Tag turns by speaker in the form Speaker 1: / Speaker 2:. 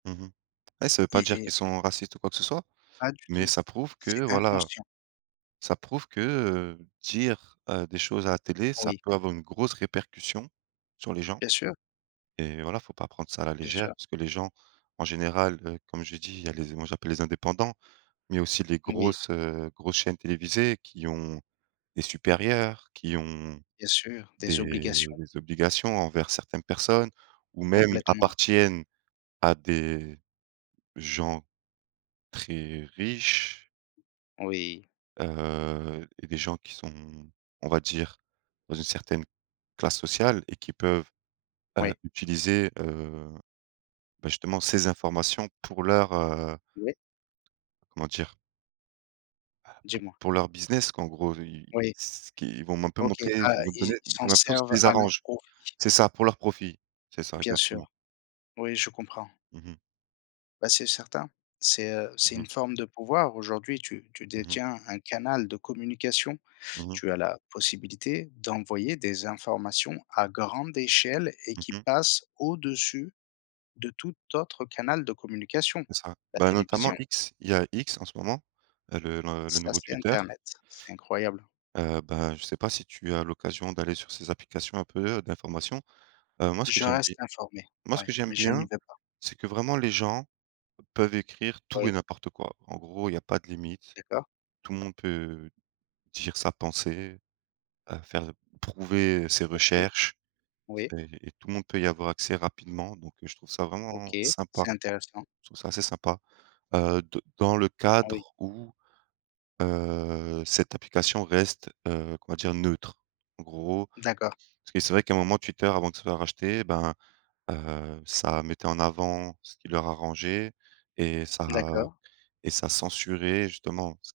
Speaker 1: Mmh mh. Ouais ça veut
Speaker 2: Y
Speaker 1: pas dire
Speaker 2: et
Speaker 1: qu'ils sont racistes ou quoi que ce soit,
Speaker 2: Pas du
Speaker 1: mais
Speaker 2: tout,
Speaker 1: ça prouve
Speaker 2: c'est
Speaker 1: que, voilà,
Speaker 2: inconscient.
Speaker 1: ça prouve que, heu, dire, heu, des choses à la télé, ça
Speaker 2: Oui.
Speaker 1: peut avoir une grosse répercussion sur les gens,
Speaker 2: Bien sûr.
Speaker 1: et voilà, faut pas prendre ça à la
Speaker 2: Bien
Speaker 1: légère.
Speaker 2: sûr.
Speaker 1: Parce que les gens en général, heu, comme je dis, il y a les moi j'appelle les indépendants, mais aussi les
Speaker 2: Oui.
Speaker 1: grosses, heu, grosses chaînes télévisées qui ont des supérieurs, qui ont
Speaker 2: Bien sûr, des obligations.
Speaker 1: des des obligations envers certaines personnes ou même
Speaker 2: Complètement.
Speaker 1: appartiennent à des gens très riches.
Speaker 2: Oui.
Speaker 1: Heu, et des gens qui sont, on va dire dans une certaine classe sociale et qui peuvent, heu,
Speaker 2: Oui.
Speaker 1: utiliser, heu, bah, justement ces informations pour leur, heu
Speaker 2: Oui.
Speaker 1: comment dire? Bah pour
Speaker 2: Dis-moi?
Speaker 1: pour leur business, qu'en gros ils
Speaker 2: Oui.
Speaker 1: ce qu'ils vont un peu
Speaker 2: OK.
Speaker 1: montrer
Speaker 2: Ah
Speaker 1: ils vont te
Speaker 2: ils
Speaker 1: donner
Speaker 2: s'en
Speaker 1: comme impression que ça
Speaker 2: servent
Speaker 1: les
Speaker 2: à leurs
Speaker 1: arrange.
Speaker 2: profits.
Speaker 1: C'est ça pour leurs profits, c'est ça,
Speaker 2: Bien
Speaker 1: exactement.
Speaker 2: sûr. Oui, je comprends.
Speaker 1: Mmh mh.
Speaker 2: Bah c'est certain. C'est, heu, c'est
Speaker 1: Mmh mh.
Speaker 2: une forme de pouvoir. Aujourd'hui, tu tu
Speaker 1: Mmh mh.
Speaker 2: détiens un canal de communication.
Speaker 1: Mmh mh.
Speaker 2: Tu as la possibilité d'envoyer des informations à grande échelle et
Speaker 1: Mmh
Speaker 2: qui
Speaker 1: mh.
Speaker 2: passent au-dessus de tout autre canal de communication,
Speaker 1: C'est ça,
Speaker 2: la
Speaker 1: bah notamment
Speaker 2: télévision.
Speaker 1: X. Il y a X en ce moment, heu, le le le
Speaker 2: Ça,
Speaker 1: nouveau
Speaker 2: c'est
Speaker 1: Twitter.
Speaker 2: internet, c'est incroyable.
Speaker 1: Heu, bah, je sais pas si tu as l'occasion d'aller sur ces applications un peu, heu, d'informations? Heu, moi ce que
Speaker 2: Je
Speaker 1: j'aime
Speaker 2: reste
Speaker 1: bie
Speaker 2: informé,
Speaker 1: moi ce que
Speaker 2: ouais,
Speaker 1: j'aime
Speaker 2: mais je n'y
Speaker 1: bien,
Speaker 2: vais pas.
Speaker 1: c'est que vraiment les gens peuvent écrire tout et
Speaker 2: Oui.
Speaker 1: n'importe quoi. En gros, il y a pas de limite,
Speaker 2: D'accord.
Speaker 1: tout le monde peut dire sa pensée, à faire prouver, heu, ses
Speaker 2: OK,
Speaker 1: recherches.
Speaker 2: oui.
Speaker 1: C'est et tout le monde peut y avoir accès, rapidement, donc heu, je trouve ça vraiment
Speaker 2: OK,
Speaker 1: sympa.
Speaker 2: c'est intéressant.
Speaker 1: Je trouve ça assez sympa, heu, de dans le
Speaker 2: Oui.
Speaker 1: cadre où, heu, cette application reste, heu, on va dire: «neutre», en gros.
Speaker 2: D'accord.
Speaker 1: Parce que c'est vrai qu'un moment Twitter avant de se faire racheter, ben, heu, ça mettait en avant ce qui leur arrangeait et ça
Speaker 2: D'accord.
Speaker 1: et ça censurait justement s